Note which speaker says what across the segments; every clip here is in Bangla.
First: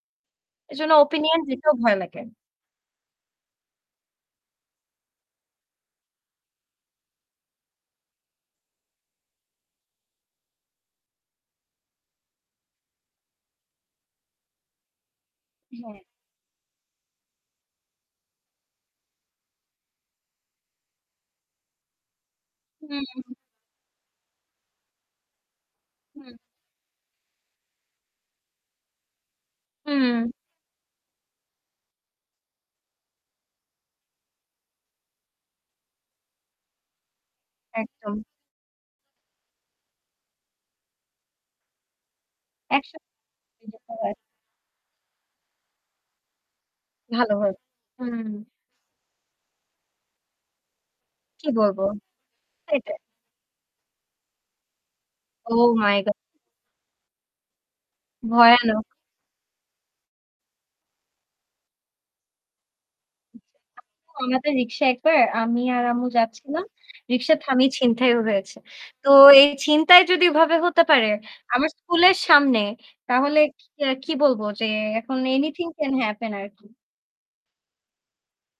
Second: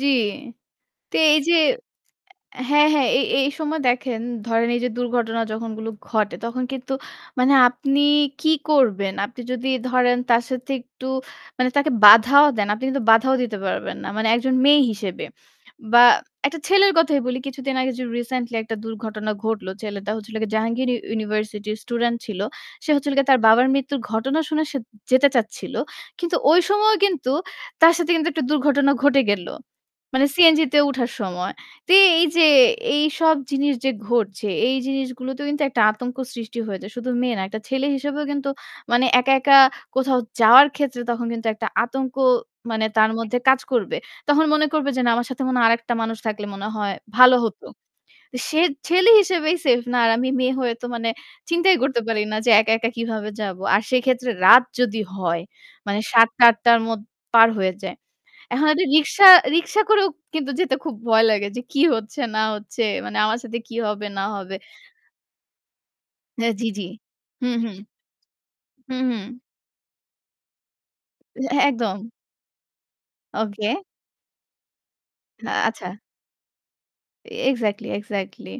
Speaker 1: জি।
Speaker 2: এজন্য
Speaker 1: তো এই
Speaker 2: ওপিনিয়ন
Speaker 1: যে
Speaker 2: দিতেও ভয় লাগে।
Speaker 1: অ্যা হ্যাঁ, হ্যাঁ এ এই সময় দেখেন ধরেন এই যে দুর্ঘটনা যখন গুলো ঘটে তখন কিন্তু মানে আপনি কি করবেন? আপনি যদি ধরেন তার সাথে একটু মানে তাকে বাধাও দেন। আপনি কিন্তু বাধাও দিতে পারবেন না। মানে একজন মেয়ে হিসেবে।
Speaker 2: হ্যাঁ।
Speaker 1: বা একটা ছেলের কথাই বলি, কিছুদিন আগে যে রিসেন্টলি একটা দুর্ঘটনা ঘটল। ছেলেটা হচ্ছে হল গিয়ে জাহাঙ্গীর ইউনিভার্সিটির স্টুডেন্ট ছিল। সে
Speaker 2: হুম,
Speaker 1: হচ্ছে হল গিয়ে
Speaker 2: হু।
Speaker 1: তার বাবার মৃত্যু ঘটনা শুনে সে যেতে চাচ্ছিল।
Speaker 2: হুম।
Speaker 1: কিন্তু ওই সময় কিন্তু তার সাথে কিন্তু একটা দুর্ঘটনা ঘটে গেল। মানে
Speaker 2: উম
Speaker 1: সিএনজি তে উঠার সময়। তো এই যে এইসব জিনিস যে ঘটছে, এই জিনিসগুলোতেও কিন্তু একটা আতঙ্ক সৃষ্টি হয়ে যায়। শুধু মেয়ে না। একটা ছেলে
Speaker 2: একদম।
Speaker 1: হিসেবেও কিন্তু মানে একা, একা কোথাও যাওয়ার ক্ষেত্রে তখন কিন্তু একটা আতঙ্ক মানে
Speaker 2: একসাথে
Speaker 1: তার মধ্যে কাজ করবে।
Speaker 2: [unintelligible] হয়।
Speaker 1: তখন মনে করবে যে না আমার সাথে মনে আরেকটা মানুষ থাকলে মনে হয়
Speaker 2: ভালো
Speaker 1: ভালো
Speaker 2: হয়।
Speaker 1: হতো।
Speaker 2: হুম।
Speaker 1: সে ছেলে হিসেবেই সেফ না। আর আমি মেয়ে হয়ে তো মানে
Speaker 2: কি
Speaker 1: চিন্তাই
Speaker 2: বলবো?
Speaker 1: করতে পারি না যে একা, একা
Speaker 2: সেটাই।
Speaker 1: কিভাবে যাবো। আর সেক্ষেত্রে রাত যদি হয়,
Speaker 2: ওহ মাই
Speaker 1: মানে
Speaker 2: গ
Speaker 1: ৭ঃ০০ টা ৮ঃ০০ টার মধ্যে পার হয়ে যায়। এখন
Speaker 2: ভয়ানক।
Speaker 1: একটা রিক্সা, রিক্সা করেও কিন্তু যেতে খুব ভয় লাগে যে কি হচ্ছে না হচ্ছে। মানে আমার সাথে কি হবে না
Speaker 2: ওনাদের
Speaker 1: হবে।
Speaker 2: রিকশায় একবার আমি আর আম্মু
Speaker 1: হ্যাঁ,
Speaker 2: যাচ্ছিলাম।
Speaker 1: জি, জি।
Speaker 2: রিকশা
Speaker 1: হুম,
Speaker 2: থামিয়ে
Speaker 1: হুম।
Speaker 2: ছিনতাইও হয়েছে।
Speaker 1: হুম,
Speaker 2: তো
Speaker 1: হুম।
Speaker 2: এই ছিনতাই যদি ওভাবে হতে পারে,
Speaker 1: এ
Speaker 2: আমার
Speaker 1: একদম।
Speaker 2: স্কুলের সামনে তাহলে কি,
Speaker 1: ওকে।
Speaker 2: কি বলবো যে এখন
Speaker 1: আ
Speaker 2: এনিথিং ক্যান
Speaker 1: আচ্ছা।
Speaker 2: হ্যাপেন আরকি।
Speaker 1: Exactly, exactly.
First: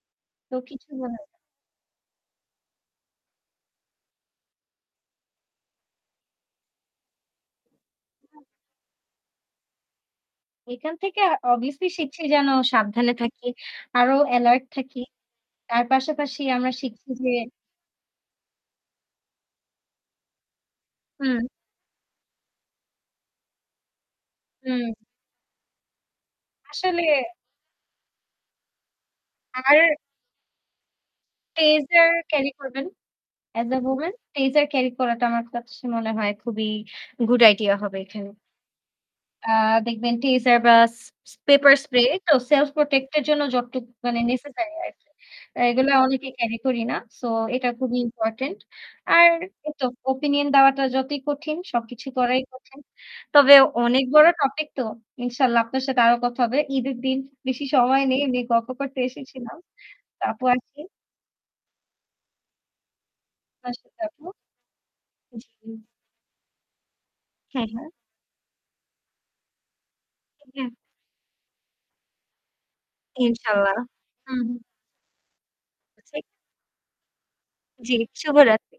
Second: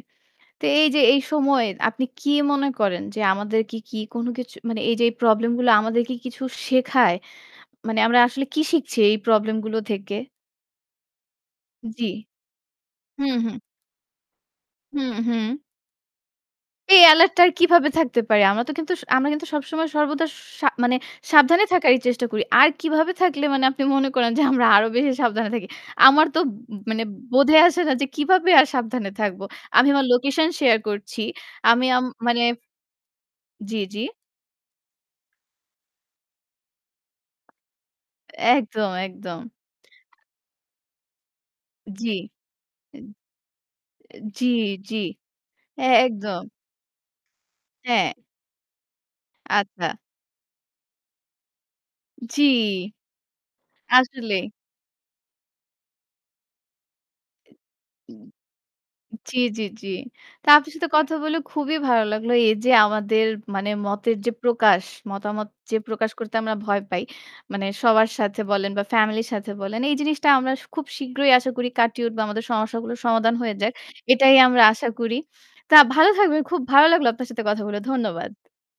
Speaker 2: তো
Speaker 1: তো এই
Speaker 2: কিছু
Speaker 1: যে
Speaker 2: বলে
Speaker 1: এই
Speaker 2: না।
Speaker 1: সময় আপনি কি মনে করেন যে আমাদের কি, কি কোন কিছু মানে এই যে এই প্রবলেম গুলো আমাদেরকে কিছু শেখায়? মানে আমরা আসলে কি শিখছি এই প্রবলেম গুলো থেকে?
Speaker 2: এখান থেকে অবভিয়াসলি
Speaker 1: জি।
Speaker 2: শিখছি যেন সাবধানে
Speaker 1: হুম,
Speaker 2: থাকি।
Speaker 1: হুম।
Speaker 2: আরো এলার্ট থাকি।
Speaker 1: হুম, হুম।
Speaker 2: তার পাশাপাশি আমরা
Speaker 1: এ
Speaker 2: শিখছি যে
Speaker 1: এলার্টটা আর কিভাবে থাকতে পারে? আমরা তো কিন্তু স আমরা কিন্তু সবসময় সর্বদা সা মানে
Speaker 2: হুম।
Speaker 1: সাবধানে থাকারই চেষ্টা করি। আর কিভাবে থাকলে মানে আপনি মনে করেন যে আমরা আরো
Speaker 2: হুম।
Speaker 1: বেশি সাবধানে থাকি? আমার তো মানে
Speaker 2: আসলে।
Speaker 1: বোধে আসে না যে কিভাবে আর সাবধানে থাকবো। আমি
Speaker 2: আর
Speaker 1: আমার লোকেশন শেয়ার করছি। আমি আম
Speaker 2: টেসার
Speaker 1: মানে
Speaker 2: ক্যারি করবেন। এস
Speaker 1: জি,
Speaker 2: আ
Speaker 1: জি।
Speaker 2: ওমেন। টেসার ক্যারি করাটা আমার কাছে মনে হয় খুবই গুড আইডিয়া হবে এখানে।
Speaker 1: একদম, একদম।
Speaker 2: আ দেখবেন টিজার বা স পেপার স্প্রে
Speaker 1: জি।
Speaker 2: তো সেলফ
Speaker 1: এন
Speaker 2: প্রটেক্ট এর জন্য যতটুকু মানে
Speaker 1: এন জি,
Speaker 2: নেসেসারি
Speaker 1: জি।
Speaker 2: আরকি। অ্যা
Speaker 1: এ
Speaker 2: এগুলো অনেকে
Speaker 1: একদম।
Speaker 2: ক্যারি করি না। সো এটা খুবই
Speaker 1: হ্যাঁ।
Speaker 2: ইম্পোর্টেন্ট। আর ওইতো
Speaker 1: আচ্ছা।
Speaker 2: ওপিনিয়ন দেওয়াটা যতই কঠিন সবকিছু করাই
Speaker 1: জি।
Speaker 2: কঠিন। তবে অনেক বড়
Speaker 1: আসলেই।
Speaker 2: টপিক তো। ইনশাআল্লাহ আপনার সাথে আরো কথা হবে। ঈদের দিন বেশি সময়
Speaker 1: উ
Speaker 2: নেই। এমনি গল্প করতে
Speaker 1: জি,
Speaker 2: এসেছিলাম।
Speaker 1: জি, জি।
Speaker 2: তা আপু
Speaker 1: তা আপনার
Speaker 2: আসি।
Speaker 1: সাথে কথা বলে খুবই ভালো লাগলো। এই যে আমাদের মানে
Speaker 2: আচ্ছা,
Speaker 1: মতের যে
Speaker 2: তারপর?
Speaker 1: প্রকাশ, মতামত
Speaker 2: জি।
Speaker 1: যে প্রকাশ করতে আমরা ভয় পাই। মানে
Speaker 2: হ্যাঁ, হ্যাঁ।
Speaker 1: সবার সাথে বলেন বা ফ্যামিলির সাথে বলেন। এই জিনিসটা আমরা
Speaker 2: [unintelligible]
Speaker 1: খুব শীঘ্রই আশা করি কাটিয়ে উঠবো আমাদের সমস্যাগুলোর সমাধান হয়ে যাক।
Speaker 2: ইনশাল্লাহ,
Speaker 1: এটাই
Speaker 2: হুম।
Speaker 1: আমরা আশা করি। তা ভালো
Speaker 2: [unintelligible]
Speaker 1: থাকবেন, খুব ভালো লাগলো আপনার সাথে কথাগুলো।
Speaker 2: জি,
Speaker 1: ধন্যবাদ।
Speaker 2: শুভরাত্রি।